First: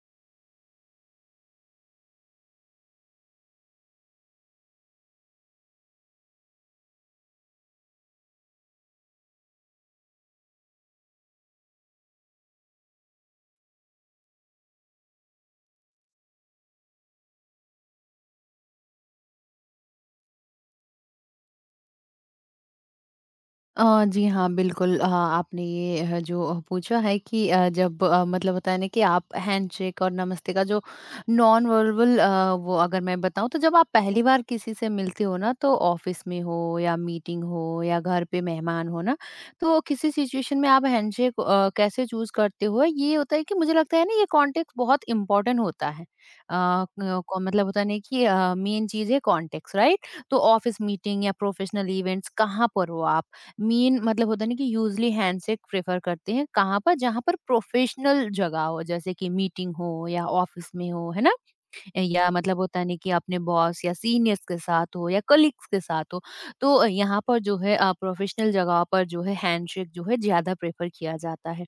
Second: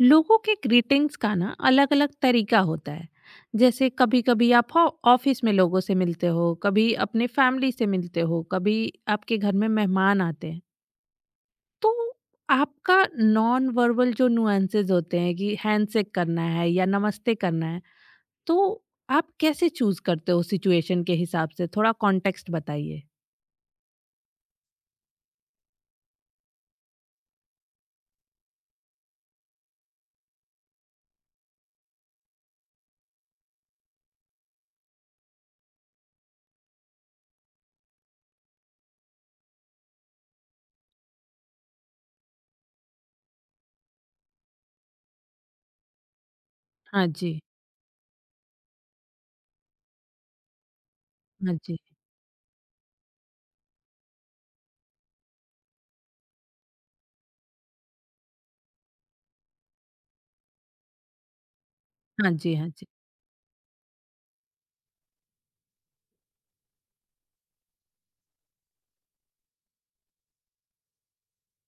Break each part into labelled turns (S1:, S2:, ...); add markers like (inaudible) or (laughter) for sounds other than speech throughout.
S1: लोगों के ग्रीटिंग्स का ना अलग अलग तरीका होता है। जैसे कभी कभी आप ऑफिस में लोगों से मिलते हो, कभी अपने फैमिली से मिलते हो, कभी आपके घर में मेहमान आते हैं। तो आपका नॉन वर्बल जो नुएंसेस होते हैं कि हैंडशेक करना है या नमस्ते करना है, तो आप कैसे चूज करते हो? सिचुएशन के हिसाब से थोड़ा कॉन्टेक्स्ट बताइए।
S2: जी हाँ, बिल्कुल, आपने ये जो पूछा है कि जब मतलब होता है ना कि आप हैंडशेक और नमस्ते का जो नॉन वर्बल, वो अगर मैं बताऊँ तो जब आप पहली बार किसी से मिलते हो ना, तो ऑफिस में हो या मीटिंग हो या घर पे मेहमान हो ना, तो किसी सिचुएशन में आप हैंडशेक कैसे चूज़ करते हो, ये होता है कि मुझे लगता है ना ये कॉन्टेक्स्ट बहुत इम्पोर्टेंट होता है। अ,
S1: हाँ
S2: क
S1: जी।
S2: को मतलब होता है ना कि मेन चीज़ है कॉन्टेक्स्ट, राइट? तो ऑफिस मीटिंग या
S1: हाँ जी।
S2: प्रोफेशनल इवेंट्स कहाँ पर हो आप? मेन मतलब होता है ना कि यूजली हैंडशेक प्रेफर करते हैं कहाँ पर, जहाँ पर प्रोफेशनल जगह हो, जैसे कि मीटिंग हो या ऑफिस में हो, है ना। या
S1: हाँ जी।
S2: मतलब
S1: हाँ
S2: होता
S1: जी।
S2: नहीं कि अपने बॉस या सीनियर्स के साथ हो या कलीग्स के साथ हो, तो यहाँ पर जो है प्रोफेशनल जगह पर जो है हैंडशेक जो है ज्यादा प्रेफर किया जाता है।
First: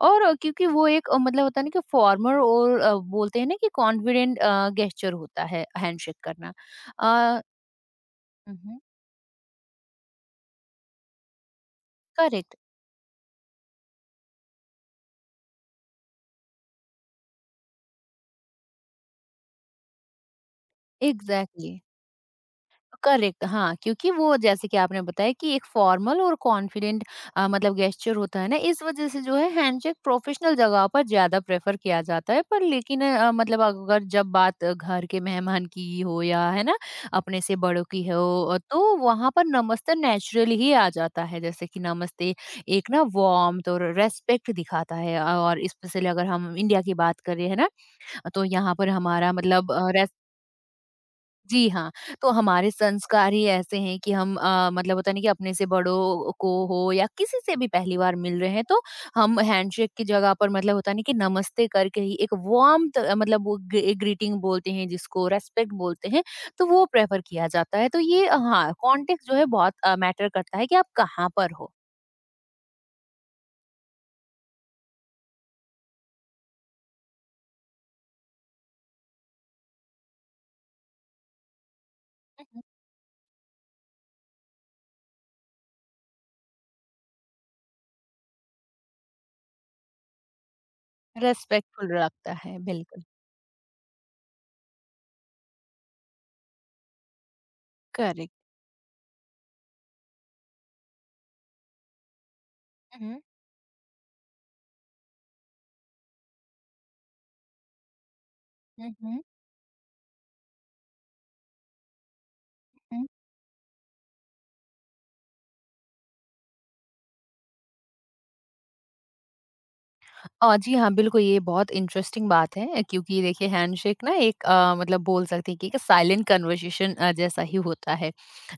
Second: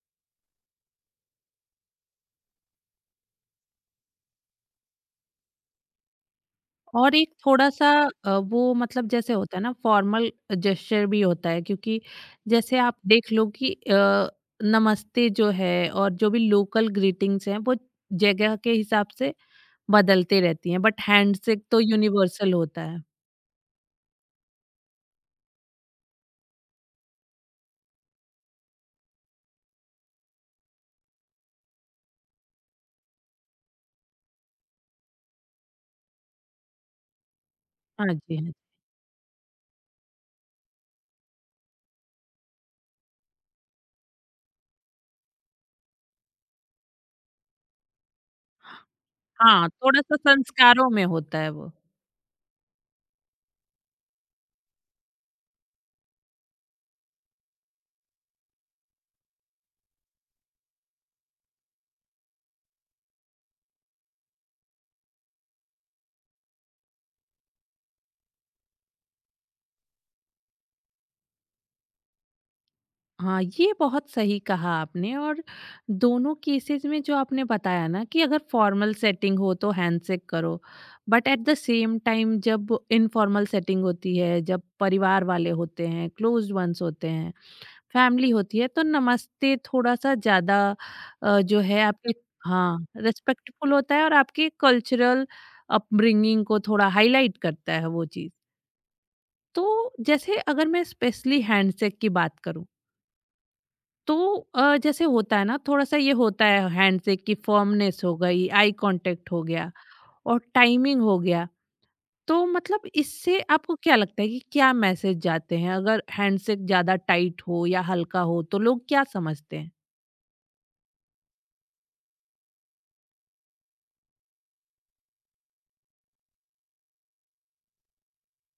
S2: और क्योंकि वो एक मतलब होता है ना कि फॉर्मर और बोलते हैं ना कि कॉन्फिडेंट गेस्चर होता है हैंडशेक करना।
S1: और एक थोड़ा-सा, वो मतलब जैसे होता है ना फॉर्मल जेस्चर भी होता है, क्योंकि
S2: करेक्ट।
S1: जैसे आप देख लो कि नमस्ते जो है और जो भी लोकल ग्रीटिंग्स हैं वो जगह के हिसाब से बदलते रहती हैं, बट हैंडशेक
S2: एग्जैक्टली।
S1: तो यूनिवर्सल होता है।
S2: करेक्ट। हाँ, क्योंकि वो जैसे कि आपने बताया कि एक फॉर्मल और कॉन्फिडेंट मतलब गेस्चर होता है ना, इस वजह से जो है हैंडशेक प्रोफेशनल जगह पर ज्यादा प्रेफर किया जाता है। पर लेकिन मतलब अगर जब बात घर के मेहमान की हो या है ना, अपने से बड़ों की
S1: हाँ
S2: हो,
S1: जी, हाँ। जी।
S2: तो वहां पर नमस्ते नेचुरली ही आ जाता है। जैसे कि नमस्ते एक ना वार्मथ और रेस्पेक्ट दिखाता है, और स्पेशली अगर हम इंडिया की बात करें, है ना, तो यहाँ पर हमारा
S1: हाँ,
S2: मतलब।
S1: थोड़ा-सा संस्कारों में होता है
S2: जी
S1: वो।
S2: हाँ, तो हमारे संस्कार ही ऐसे हैं कि हम मतलब होता है ना कि अपने से बड़ों को हो या किसी से भी पहली बार मिल रहे हैं, तो हम हैंडशेक की जगह पर मतलब होता है ना कि नमस्ते करके ही एक वार्म्थ, मतलब वो ग्रीटिंग बोलते हैं जिसको रेस्पेक्ट बोलते हैं, तो वो प्रेफर किया जाता है। तो ये हाँ, कॉन्टेक्स्ट जो है बहुत मैटर करता है कि आप कहाँ पर हो।
S1: हाँ, ये बहुत सही कहा आपने। और दोनों केसेस में जो आपने बताया ना कि अगर फॉर्मल सेटिंग हो तो हैंडशेक करो, but at the same time
S2: हुँ, हुँ।
S1: जब इनफॉर्मल सेटिंग होती है, जब परिवार वाले होते हैं, क्लोज्ड वंस होते हैं, फैमिली होती है, तो नमस्ते थोड़ा-सा ज़्यादा जो है
S2: रेस्पेक्टफुल
S1: आपके,
S2: रखता है
S1: हाँ,
S2: बिल्कुल।
S1: रिस्पेक्टफुल होता है और आपके कल्चरल अपब्रिंगिंग को थोड़ा हाईलाइट करता है वो चीज़।
S2: करेक्ट।
S1: तो जैसे अगर मैं स्पेशली हैंडशेक की बात करूँ,
S2: हुँ, हुँ।
S1: तो जैसे होता है ना थोड़ा सा, ये होता है हैंडशेक की फर्मनेस हो गई, आई
S2: हुँ,
S1: कांटेक्ट हो गया और टाइमिंग हो गया। तो मतलब
S2: हुँ।
S1: इससे आपको क्या लगता है कि क्या मैसेज जाते हैं अगर हैंडशेक ज्यादा टाइट हो या हल्का हो, तो लोग क्या समझते हैं?
S2: जी हाँ, बिल्कुल, ये बहुत इंटरेस्टिंग बात है, क्योंकि देखिए, हैंडशेक ना एक मतलब बोल सकते हैं कि एक साइलेंट कन्वर्सेशन जैसा ही होता है।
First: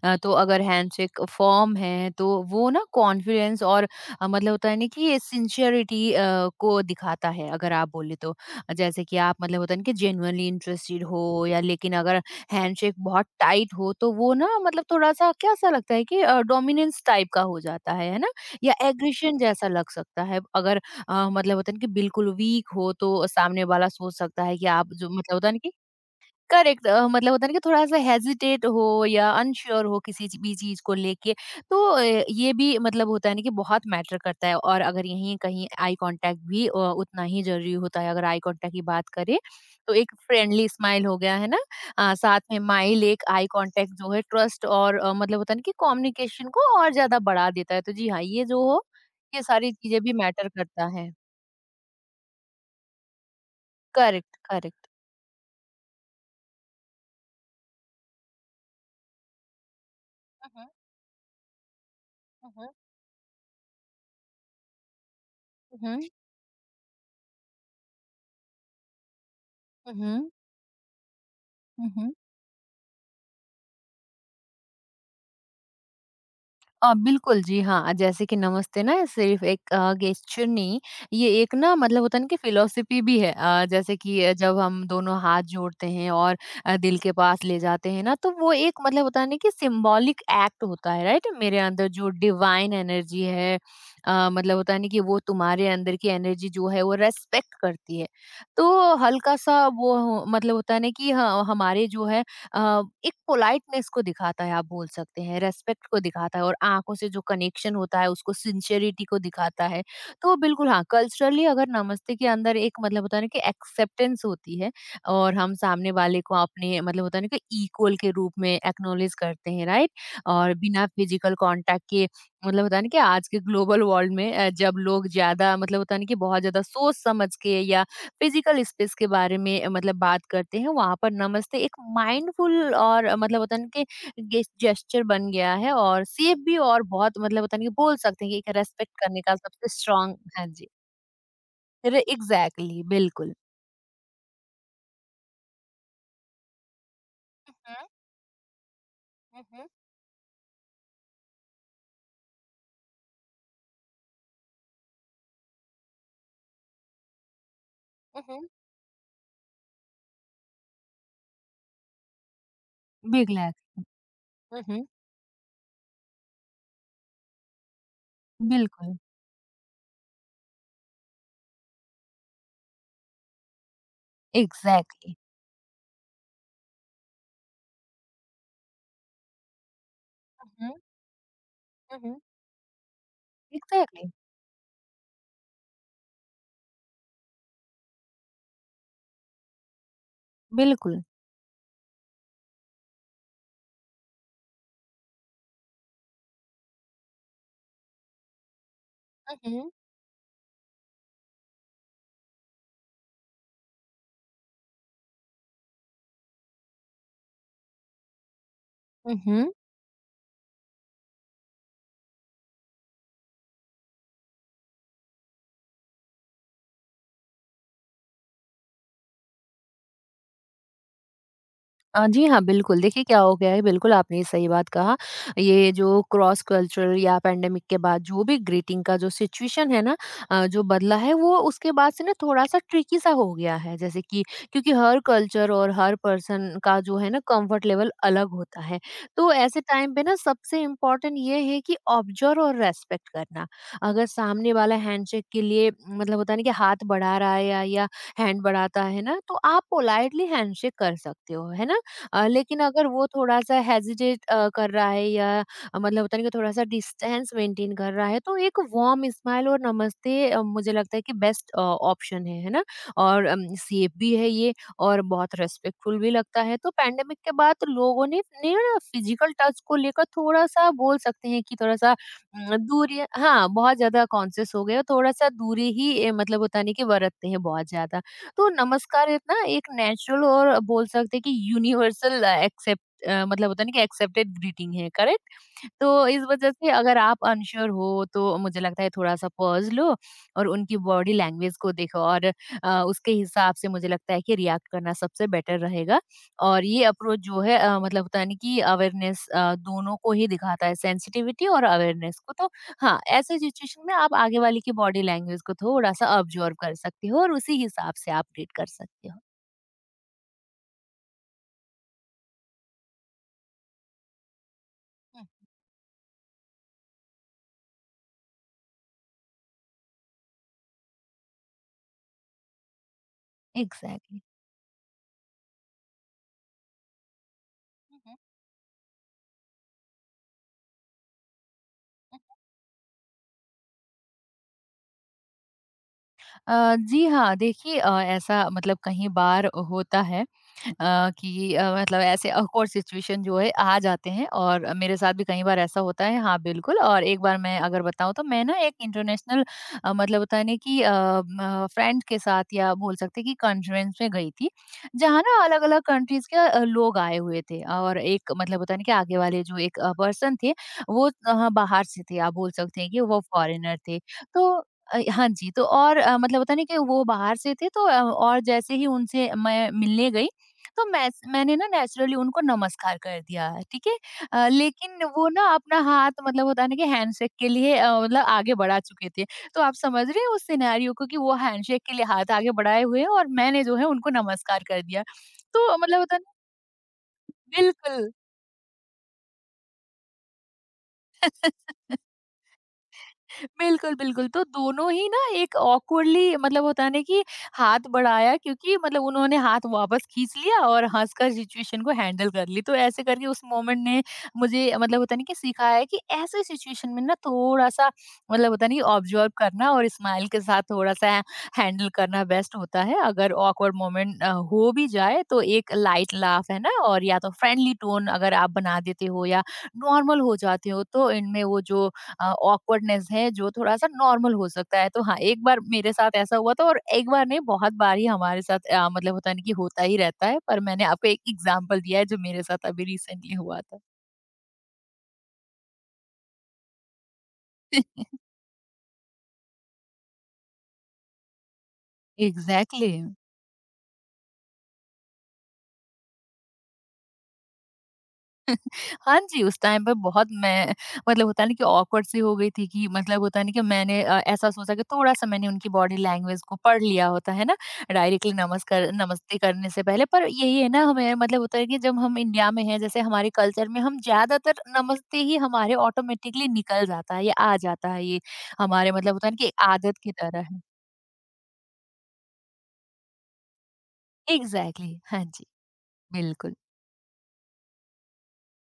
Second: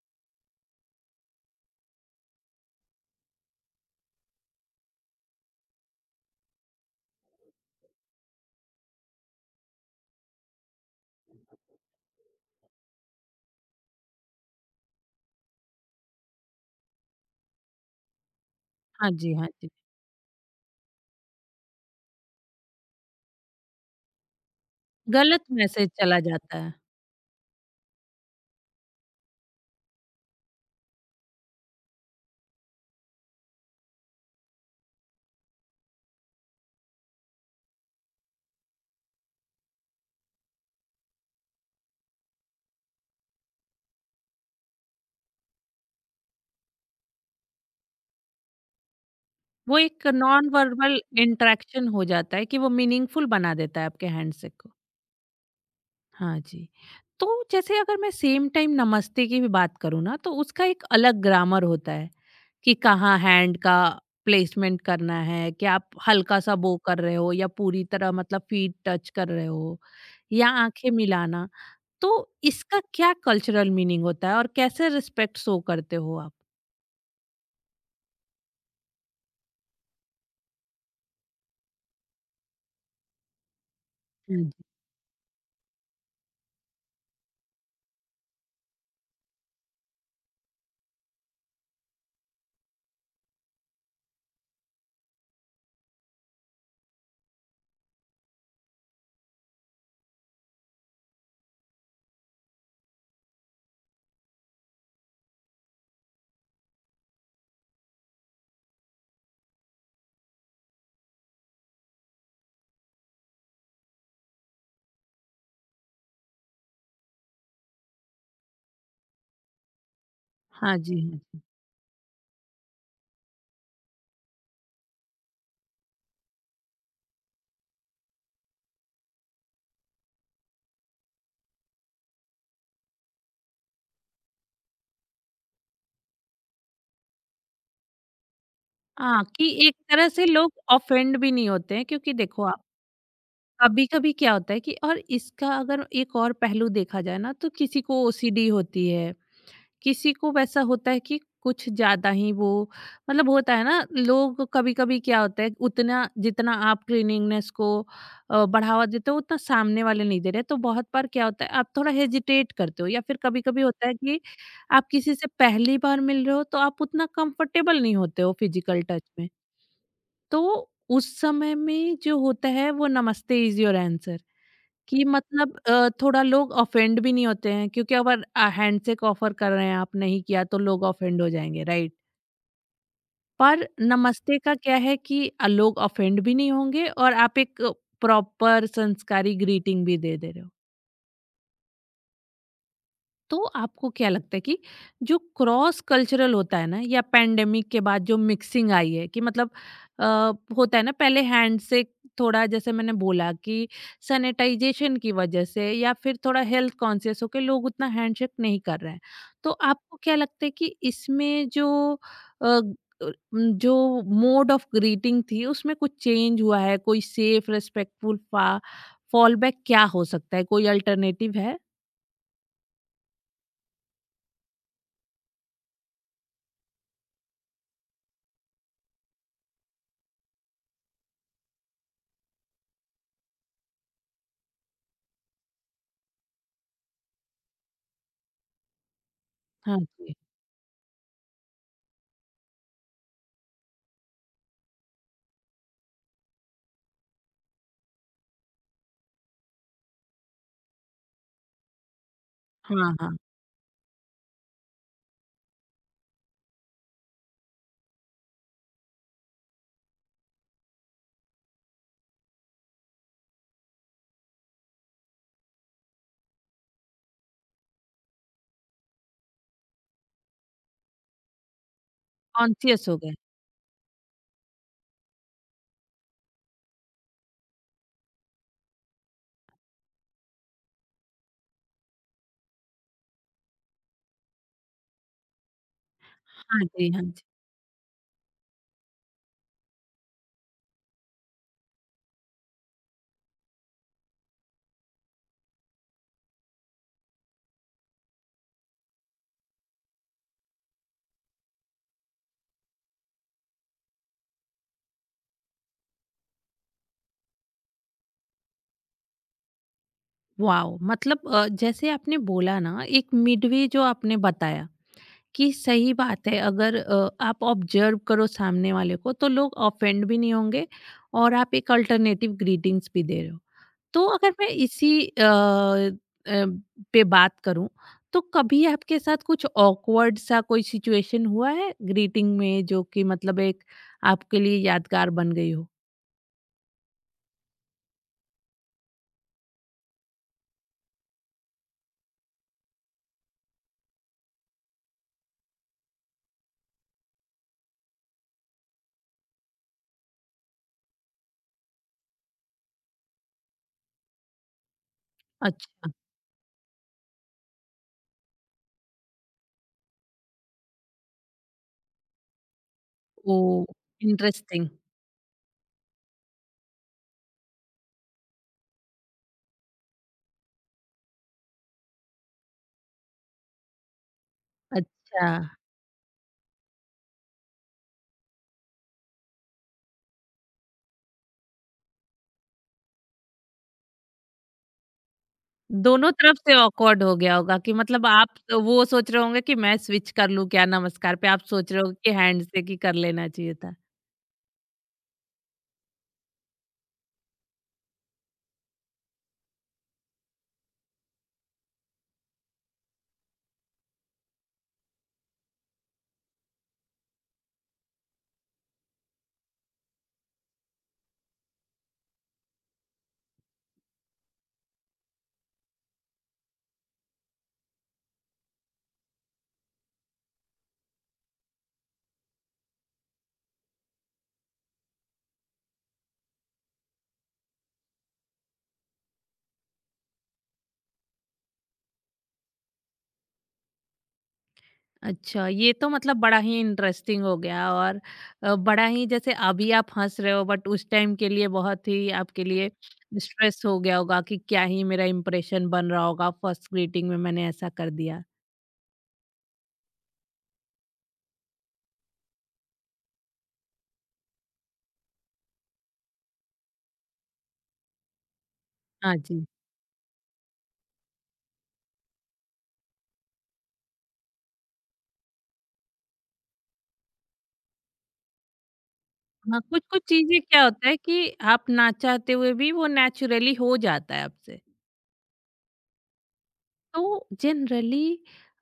S2: तो अगर हैंडशेक फॉर्म है तो वो ना कॉन्फिडेंस और मतलब होता है ना कि ये सिंसियरिटी को दिखाता है, अगर आप बोले तो। जैसे कि आप मतलब होता है ना कि जेन्युइनली इंटरेस्टेड हो, या लेकिन अगर हैंडशेक बहुत टाइट हो तो वो ना मतलब थोड़ा-सा कैसा लगता है कि डोमिनेंस टाइप का हो जाता है ना? या
S1: हाँ जी।
S2: एग्रीशन
S1: हाँ
S2: जैसा
S1: जी।
S2: लग सकता है। अगर मतलब होता है ना कि बिल्कुल वीक हो तो सामने वाला सोच सकता है कि आप जो मतलब
S1: गलत
S2: होता है ना कि
S1: मैसेज चला जाता है।
S2: करेक्ट, मतलब होता है ना कि थोड़ा सा हेजिटेट हो या अनश्योर हो किसी भी चीज को लेके, तो ये भी मतलब होता है ना कि बहुत मैटर करता है। और अगर यहीं कहीं आई कांटेक्ट भी उतना ही जरूरी होता है, अगर आई कांटेक्ट की बात करें तो एक फ्रेंडली स्माइल हो गया है ना, साथ में माइल एक आई कांटेक्ट जो है ट्रस्ट और मतलब होता है ना कि कम्युनिकेशन को और ज्यादा बढ़ा देता है, तो जी हाँ, ये जो हो, ये सारी
S1: वो
S2: चीजें
S1: एक
S2: भी मैटर
S1: नॉन
S2: करता
S1: वर्बल
S2: है।
S1: इंटरेक्शन हो जाता है कि वो मीनिंगफुल बना देता है आपके
S2: करेक्ट,
S1: हैंडशेक को।
S2: करेक्ट।
S1: हाँ जी। तो जैसे अगर मैं सेम टाइम नमस्ते की भी बात करूँ ना, तो उसका
S2: हुँ,
S1: एक अलग ग्रामर होता है
S2: हुँ, हुँ,
S1: कि कहाँ हैंड का प्लेसमेंट करना है, क्या आप
S2: हुँ,
S1: हल्का सा बो कर रहे हो या पूरी तरह मतलब फ़ीट टच कर रहे हो
S2: हुँ,
S1: या आँखें मिलाना।
S2: हुँ,
S1: तो
S2: हुँ।
S1: इसका क्या कल्चरल मीनिंग होता है और कैसे रिस्पेक्ट शो करते हो आप?
S2: बिल्कुल, जी हाँ, जैसे कि नमस्ते ना सिर्फ़ एक गेस्चर नहीं, ये एक ना मतलब होता है ना कि फ़िलॉसफ़ी भी है। जैसे कि
S1: हाँ
S2: जब
S1: जी।
S2: हम दोनों हाथ जोड़ते हैं और दिल के पास ले जाते हैं ना, तो वो एक मतलब होता है ना कि सिंबॉलिक एक्ट होता है, राइट? मेरे अंदर जो डिवाइन एनर्जी है, मतलब होता है ना कि वो तुम्हारे अंदर की एनर्जी जो है, वो रेस्पेक्ट करती है। तो हल्का-सा वो हो मतलब होता है ना कि ह हमारे जो है एक पोलाइटनेस को दिखाता है, आप बोल सकते हैं रेस्पेक्ट को दिखाता है, और आंखों से जो कनेक्शन होता है उसको सिंसियरिटी को दिखाता है। तो बिल्कुल हाँ, कल्चरली अगर नमस्ते के अंदर एक मतलब होता है ना कि एक्सेप्टेंस होती है, और हम सामने वाले को अपने मतलब होता है ना कि इक्वल के रूप में एक्नोलेज करते हैं, राइट। और
S1: हाँ
S2: बिना
S1: जी, हाँ
S2: फिजिकल
S1: जी।
S2: कांटेक्ट के मतलब होता है ना कि आज के ग्लोबल वर्ल्ड में, जब लोग ज्यादा मतलब होता है ना कि बहुत ज्यादा सोच समझ के या फिजिकल स्पेस के बारे में मतलब बात करते हैं, वहाँ पर नमस्ते एक माइंडफुल और मतलब होता है ना कि जेस्चर बन गया है, और सेफ भी, और बहुत मतलब होता है ना कि बोल सकते हैं कि एक रेस्पेक्ट करने
S1: हाँ,
S2: का
S1: कि
S2: सबसे
S1: एक तरह
S2: स्ट्रांग।
S1: से
S2: हाँ
S1: लोग
S2: जी।
S1: ऑफेंड भी नहीं होते हैं,
S2: एग्जैक्टली।
S1: क्योंकि देखो आप
S2: Exactly, बिल्कुल।
S1: कभी-कभी क्या होता है कि, और इसका अगर एक और पहलू देखा जाए ना, तो किसी को ओसीडी होती है।
S2: मम्,
S1: किसी को वैसा होता है कि कुछ ज्यादा ही वो मतलब होता है ना, लोग कभी कभी क्या होता है, उतना जितना आप क्लीनिंगनेस को
S2: मम्, मम्,
S1: बढ़ावा देते हो उतना सामने वाले नहीं दे रहे, तो बहुत बार क्या होता है आप थोड़ा हेजिटेट करते हो, या फिर कभी
S2: बिगलैक।
S1: कभी होता है कि
S2: मम्,
S1: आप किसी से पहली बार मिल रहे हो, तो आप उतना कंफर्टेबल नहीं होते हो फिजिकल
S2: बिल्कुल।
S1: टच में। तो उस समय में जो होता है, वो नमस्ते इज योर आंसर। कि
S2: एग्जैक्टली।
S1: मतलब थोड़ा लोग ऑफेंड भी नहीं होते हैं, क्योंकि अगर हैंडशेक ऑफर कर रहे हैं, आप नहीं किया, तो लोग ऑफेंड हो जाएंगे, राइट? पर
S2: एग्जैक्टली।
S1: नमस्ते का क्या है कि लोग ऑफेंड भी नहीं होंगे और आप एक प्रॉपर संस्कारी ग्रीटिंग भी दे दे रहे हो।
S2: बिल्कुल।
S1: तो आपको क्या लगता है कि जो क्रॉस कल्चरल होता है ना, या पैंडेमिक के बाद जो मिक्सिंग आई है कि मतलब,
S2: मम्,
S1: अ, होता है ना पहले हैंड से थोड़ा जैसे मैंने बोला कि सैनिटाइजेशन की वजह से या फिर थोड़ा हेल्थ कॉन्शियस होके लोग उतना हैंडशेक नहीं कर रहे हैं
S2: मम्।
S1: तो आपको क्या लगता है कि इसमें जो जो मोड ऑफ ग्रीटिंग थी उसमें कुछ चेंज हुआ है? कोई सेफ रेस्पेक्टफुल फॉल बैक क्या हो सकता है? कोई अल्टरनेटिव है?
S2: जी हाँ, बिल्कुल। देखिए क्या हो गया है, बिल्कुल आपने ये सही बात कहा। ये जो क्रॉस कल्चरल या पैंडेमिक के बाद जो भी ग्रीटिंग का जो सिचुएशन है ना, जो बदला है वो उसके बाद से ना थोड़ा-सा ट्रिकी सा हो गया है। जैसे कि क्योंकि हर कल्चर और हर पर्सन का जो है ना कम्फर्ट लेवल अलग होता है। तो ऐसे
S1: हाँ
S2: टाइम पे ना
S1: जी।
S2: सबसे इम्पोर्टेंट ये है कि ऑब्जर्व और रेस्पेक्ट करना। अगर सामने वाला हैंडशेक के लिए मतलब होता है ना कि हाथ बढ़ा रहा है हैंड बढ़ाता है ना, तो आप पोलाइटली हैंडशेक कर सकते हो, है ना? लेकिन अगर
S1: हाँ
S2: वो
S1: हाँ।
S2: थोड़ा-सा हेजिटेट कर रहा है या मतलब होता है ना कि थोड़ा-सा डिस्टेंस मेंटेन कर रहा है, तो एक वार्म स्माइल और नमस्ते मुझे लगता है कि बेस्ट ऑप्शन है ना? और सेफ भी है ये, और बहुत रिस्पेक्टफुल भी लगता है। तो पैंडेमिक के बाद लोगों ने ना फिजिकल टच को लेकर थोड़ा-सा बोल सकते हैं कि थोड़ा-सा
S1: कॉन्शियस हो
S2: दूरी,
S1: गए।
S2: हाँ, बहुत ज़्यादा कॉन्शियस हो गए और थोड़ा-सा दूरी ही मतलब होता नहीं कि बरतते हैं बहुत ज़्यादा। तो नमस्कार इतना एक नेचुरल और बोल सकते हैं कि यूनिवर्सल एक्सेप्ट, मतलब होता है ना कि एक्सेप्टेड ग्रीटिंग है, करेक्ट। तो इस वजह
S1: हाँ
S2: से
S1: जी,
S2: अगर
S1: हाँ जी।
S2: आप अनश्योर हो, तो मुझे लगता है थोड़ा सा पॉज लो और उनकी बॉडी लैंग्वेज को देखो, और उसके हिसाब से मुझे लगता है कि रिएक्ट करना सबसे बेटर रहेगा। और ये अप्रोच जो है मतलब होता है ना कि अवेयरनेस दोनों को ही दिखाता है, सेंसिटिविटी और अवेयरनेस को। तो हाँ, ऐसे सिचुएशन में आप आगे वाले की बॉडी लैंग्वेज को थोड़ा-सा ऑब्ज़र्व कर सकते हो और उसी हिसाब से आप ट्रीट कर सकते हो।
S1: वॉव! मतलब जैसे आपने बोला ना एक मिडवे, जो आपने बताया
S2: हुँ।
S1: कि सही बात है, अगर आप ऑब्जर्व करो सामने वाले को, तो लोग ऑफेंड भी नहीं होंगे और आप एक अल्टरनेटिव ग्रीटिंग्स भी दे रहे हो। तो
S2: एग्ज़ैक्टली।
S1: अगर मैं इसी पे बात करूँ,
S2: हुँ, हुँ।
S1: तो कभी आपके साथ कुछ ऑकवर्ड सा कोई सिचुएशन हुआ है ग्रीटिंग में, जो कि मतलब एक आपके लिए यादगार बन गई हो?
S2: जी हाँ, देखिए, ऐसा मतलब कहीं बार होता है। कि मतलब ऐसे awkward सिचुएशन जो है आ जाते हैं, और मेरे साथ भी कई बार ऐसा होता है, हाँ, बिल्कुल। और एक बार मैं अगर बताऊँ तो मैं ना एक इंटरनेशनल मतलब होता है ना कि अ, म फ्रेंड के साथ या बोल सकते हैं कि कॉन्फ्रेंस में गई थी, जहाँ ना अलग-अलग
S1: अच्छा।
S2: कंट्रीज़ के लोग आए हुए थे, और एक मतलब होता है ना कि आगे वाले जो एक पर्सन थे, वो बाहर से थे, आप बोल सकते हैं कि वो
S1: ओह!
S2: फॉरेनर थे। तो
S1: इंटरेस्टिंग।
S2: हाँ जी, तो और मतलब होता है ना कि वो बाहर से थे, तो और जैसे ही उनसे मैं मिलने गई, तो मैंने ना नेचुरली उनको नमस्कार कर दिया, ठीक है। लेकिन वो
S1: अच्छा,
S2: ना अपना हाथ मतलब होता है ना कि हैंडशेक के लिए मतलब आगे बढ़ा चुके थे। तो आप समझ रहे हैं उस सिनेरियो को, कि वो हैंडशेक के लिए हाथ आगे बढ़ाए हुए हैं और मैंने जो है उनको नमस्कार कर दिया। तो मतलब
S1: दोनों
S2: होता है ना,
S1: तरफ से ऑकवर्ड हो गया होगा कि मतलब,
S2: बिल्कुल।
S1: आप तो वो सोच रहे होंगे कि मैं स्विच कर लूँ क्या नमस्कार पे, आप
S2: (laughs)
S1: सोच रहे हो कि हैंड से कि कर लेना चाहिए था।
S2: बिल्कुल, बिल्कुल। तो दोनों ही ना एक ऑकवर्डली मतलब होता है ना कि हाथ बढ़ाया, क्योंकि मतलब उन्होंने हाथ वापस खींच लिया और हँसकर सिचुएशन को हैंडल कर ली। तो ऐसे करके उस मोमेंट ने मुझे मतलब होता है ना कि सिखाया है कि ऐसे सिचुएशन में ना थोड़ा-सा मतलब होता है ना कि ऑब्ज़र्व करना और स्माइल के साथ थोड़ा-सा हैंडल करना बेस्ट होता है। अगर ऑकवर्ड मोमेंट हो भी जाए, तो एक लाइट लाफ है ना, और या तो फ्रेंडली टोन अगर आप बना देते हो या नॉर्मल हो जाते हो, तो इनमें वो जो ऑकवर्डनेस है जो थोड़ा-सा नॉर्मल हो सकता है। तो हाँ, एक बार मेरे साथ ऐसा हुआ था, और एक बार नहीं, बहुत बार ही हमारे साथ मतलब होता है ना कि होता ही रहता है, पर मैंने आपको एक एग्ज़ाम्पल दिया है जो मेरे साथ अभी रिसेंटली हुआ था।
S1: अच्छा, ये तो मतलब बड़ा ही इंटरेस्टिंग हो गया। और बड़ा ही, जैसे अभी आप हँस रहे हो, बट उस टाइम के लिए बहुत ही आपके लिए
S2: एग्ज़ैक्टली।
S1: स्ट्रेस हो गया होगा कि क्या ही मेरा इंप्रेशन बन रहा होगा, फर्स्ट ग्रीटिंग में मैंने ऐसा कर दिया।
S2: हाँ जी, उस टाइम पे बहुत मैं मतलब होता है ना कि ऑकवर्ड सी हो गई थी कि मतलब होता है ना कि मैंने ऐसा सोचा कि थोड़ा-सा मैंने उनकी बॉडी लैंग्वेज को पढ़ लिया होता है ना, डायरेक्टली नमस्कार
S1: हाँ
S2: नमस्ते
S1: जी।
S2: करने से पहले। पर यही है ना हमें मतलब होता है कि जब हम इंडिया में हैं, जैसे हमारे कल्चर में हम ज़्यादातर नमस्ते ही हमारे ऑटोमेटिकली निकल जाता है या आ जाता है, ये हमारे मतलब होता है ना कि
S1: हाँ,
S2: आदत
S1: कुछ-कुछ
S2: की
S1: चीज़ें
S2: तरह है।
S1: क्या होता है कि आप ना चाहते हुए भी वो नेचुरली हो जाता है आपसे।
S2: एग्ज़ैक्टली, हाँ जी, बिल्कुल।
S1: तो जनरली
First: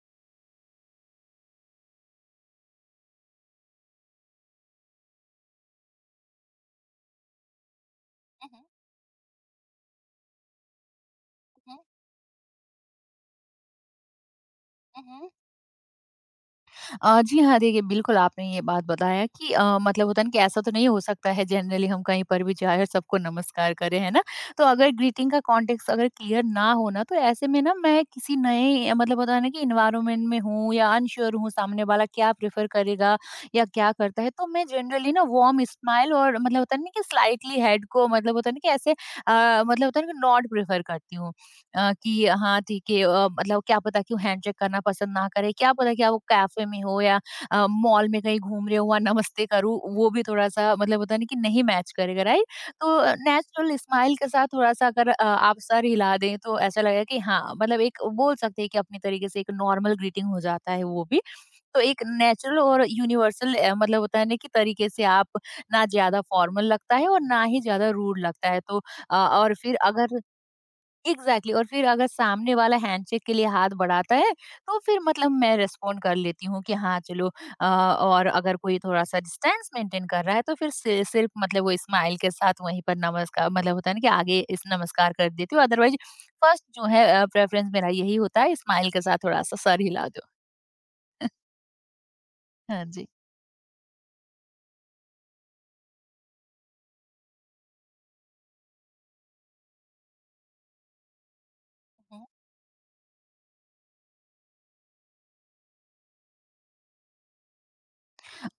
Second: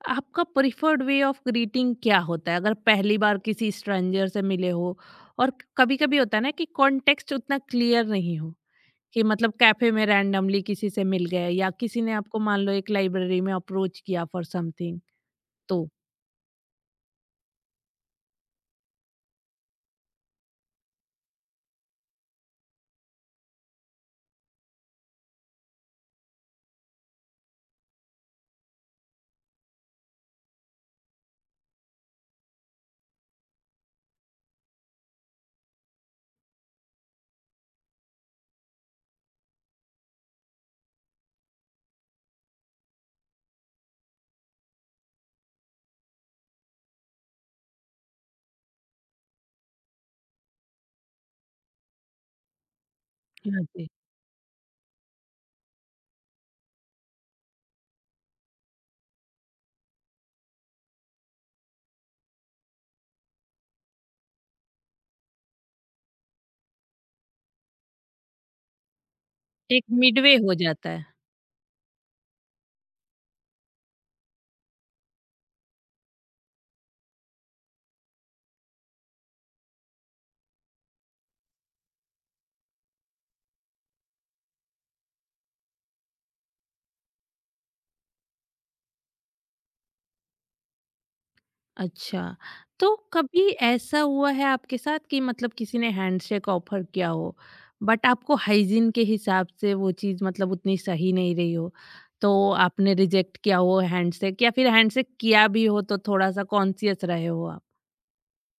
S1: आपका प्रिफर्ड वे ऑफ ग्रीटिंग क्या होता है अगर पहली बार किसी स्ट्रेंजर से मिले हो, और कभी कभी होता है ना कि कॉन्टेक्स्ट उतना क्लियर नहीं
S2: हुँ,
S1: हो,
S2: हुँ,
S1: कि मतलब कैफे में रैंडमली किसी से मिल गए, या
S2: हुँ,
S1: किसी ने आपको मान लो एक लाइब्रेरी में अप्रोच किया फॉर समथिंग,
S2: हुँ, हुँ।
S1: तो?
S2: जी हाँ, देखिए बिल्कुल आपने ये बात बताया कि मतलब होता है ना कि ऐसा तो नहीं हो सकता है जनरली हम कहीं पर भी जाए और सबको नमस्कार करें, है ना? तो अगर ग्रीटिंग का कॉन्टेक्स्ट अगर क्लियर ना हो ना, तो ऐसे में ना मैं किसी नए मतलब होता है ना कि एनवायरनमेंट में हूँ या अनश्योर हूँ सामने वाला क्या प्रेफ़र करेगा या क्या करता है, तो मैं जनरली ना वार्म स्माइल और मतलब होता है ना कि स्लाइटली हेड को मतलब होता है ना कि ऐसे मतलब होता है ना कि नॉड प्रेफ़र करती हूँ। कि हाँ ठीक है मतलब क्या पता कि वो हैंडशेक करना पसंद ना करे, क्या पता कि आप कैफ़े में हो या मॉल में कहीं घूम रहे हो, वहाँ नमस्ते करूँ, वो भी थोड़ा-सा मतलब होता है ना कि नहीं मैच करेगा, राइट? तो
S1: हाँ
S2: नेचुरल
S1: जी।
S2: स्माइल के साथ थोड़ा-सा अगर आप सर हिला दें, तो ऐसा लगेगा कि हाँ, मतलब एक बोल सकते हैं कि अपने तरीके से एक नॉर्मल ग्रीटिंग हो जाता है वो भी। तो एक नेचुरल और यूनिवर्सल मतलब होता है ना कि तरीके से आप ना ज़्यादा फॉर्मल लगता है और ना ही ज़्यादा रूड लगता है। तो और फिर
S1: एक
S2: अगर
S1: मिडवे हो जाता है।
S2: Exactly exactly. और फिर अगर सामने वाला हैंडशेक के लिए हाथ बढ़ाता है तो फिर मतलब मैं रिस्पॉन्ड कर लेती हूँ कि हाँ चलो। और अगर कोई थोड़ा सा डिस्टेंस मेंटेन कर रहा है तो फिर सिर्फ मतलब वो स्माइल के साथ वहीं पर नमस्कार मतलब होता है ना कि आगे इस नमस्कार कर देती हूँ अदरवाइज फर्स्ट जो है प्रेफरेंस मेरा यही होता है स्माइल के साथ थोड़ा सा सर हिला दो।
S1: अच्छा,
S2: हाँ
S1: तो
S2: जी।
S1: कभी ऐसा हुआ है आपके साथ कि मतलब किसी ने हैंडशेक ऑफ़र किया हो, बट आपको हाइजीन के हिसाब से वो चीज़ मतलब उतनी सही नहीं रही हो,
S2: हम्म।
S1: तो आपने रिजेक्ट किया हो हैंडशेक, या फिर हैंडशेक किया भी हो तो थोड़ा-सा कॉन्शियस रहे हो आप?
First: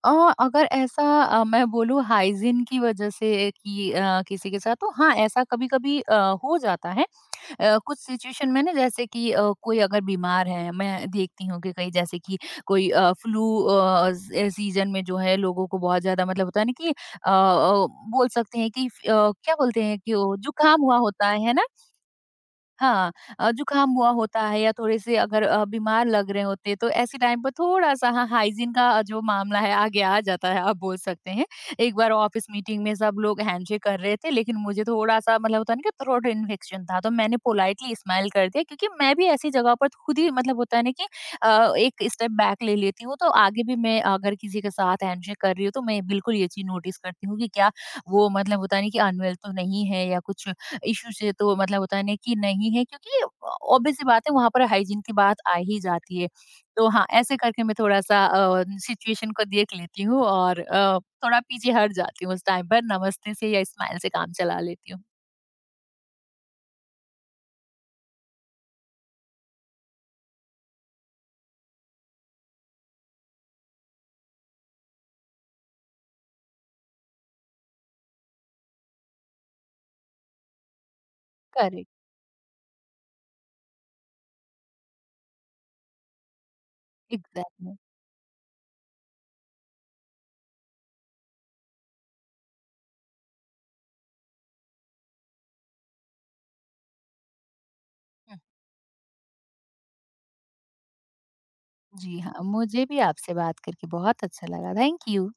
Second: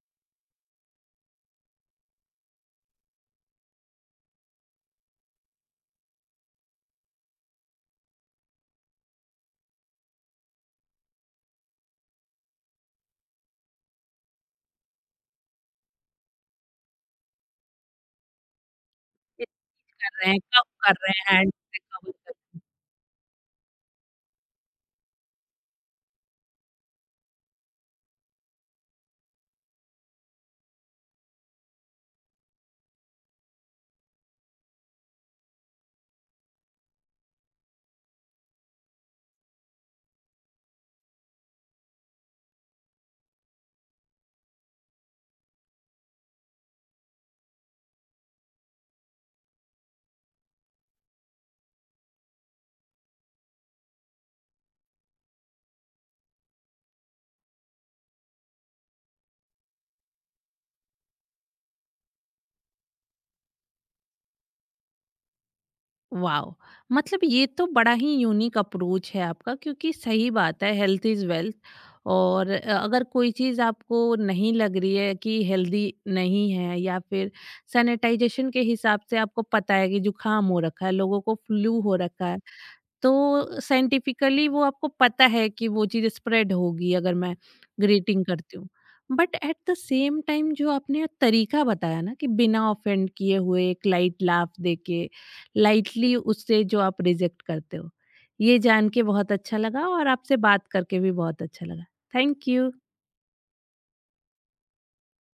S2: और अगर ऐसा मैं बोलूँ हाइजीन की वजह से कि किसी के साथ तो हाँ ऐसा कभी कभी हो जाता है कुछ सिचुएशन में ना जैसे कि कोई अगर बीमार है मैं देखती हूँ कि कहीं जैसे कि कोई फ्लू सीजन में जो है लोगों को बहुत ज्यादा मतलब होता है ना कि बोल सकते हैं कि
S1: ये
S2: क्या बोलते हैं
S1: कर
S2: कि
S1: रहे
S2: वो
S1: हैं, कब
S2: जुकाम
S1: कर
S2: हुआ
S1: रहे
S2: होता
S1: हैं
S2: है ना।
S1: हैंडशेक, कब?
S2: हाँ, जुकाम हुआ होता है या थोड़े से अगर बीमार लग रहे होते हैं, तो ऐसे टाइम पर थोड़ा-सा हाँ, हाइजीन का जो मामला है आगे आ जाता है, आप बोल सकते हैं। एक बार ऑफ़िस मीटिंग में सब लोग हैंडशेक कर रहे थे, लेकिन मुझे थोड़ा-सा मतलब होता है ना कि थ्रोट इन्फेक्शन था, तो मैंने पोलाइटली स्माइल कर दिया क्योंकि मैं भी ऐसी जगह पर खुद ही मतलब होता है ना कि एक स्टेप बैक ले लेती हूँ, तो आगे भी मैं अगर किसी के साथ हैंडशेक कर रही हूँ, तो मैं बिल्कुल ये चीज़ नोटिस करती हूँ कि क्या वो मतलब होता है ना कि अनवेल तो नहीं है या कुछ इश्यू से तो मतलब होता है ना कि नहीं है क्योंकि ऑब्वियस सी बात है वहाँ पर हाइजीन की बात आ ही जाती है। तो हाँ, ऐसे करके मैं थोड़ा-सा सिचुएशन को देख लेती हूँ और थोड़ा पीछे हट जाती हूँ उस टाइम पर नमस्ते से या स्माइल से काम चला लेती हूँ।
S1: वाओ! मतलब ये तो बड़ा ही यूनिक अप्रोच है आपका, क्योंकि सही बात है, हेल्थ इज़ वेल्थ। और अगर कोई चीज़ आपको नहीं लग रही है कि हेल्दी नहीं है, या फिर सैनिटाइजेशन के हिसाब से आपको पता है कि जुकाम हो रखा है, लोगों को फ्लू
S2: करेक्ट,
S1: हो रखा है, तो साइंटिफिकली वो आपको पता है कि वो चीज़ स्प्रेड होगी अगर मैं
S2: एग्ज़ैक्टली।
S1: ग्रीटिंग करती हूँ। But at the same time जो आपने तरीका बताया ना कि बिना ऑफेंड किए हुए एक लाइट लाफ देके लाइटली उससे जो आप रिजेक्ट करते हो,
S2: हुँ।
S1: ये जान के बहुत अच्छा लगा, और आपसे बात करके भी बहुत अच्छा लगा।
S2: जी हाँ,
S1: थैंक यू।
S2: मुझे भी आपसे बात करके बहुत अच्छा लगा। Thank you.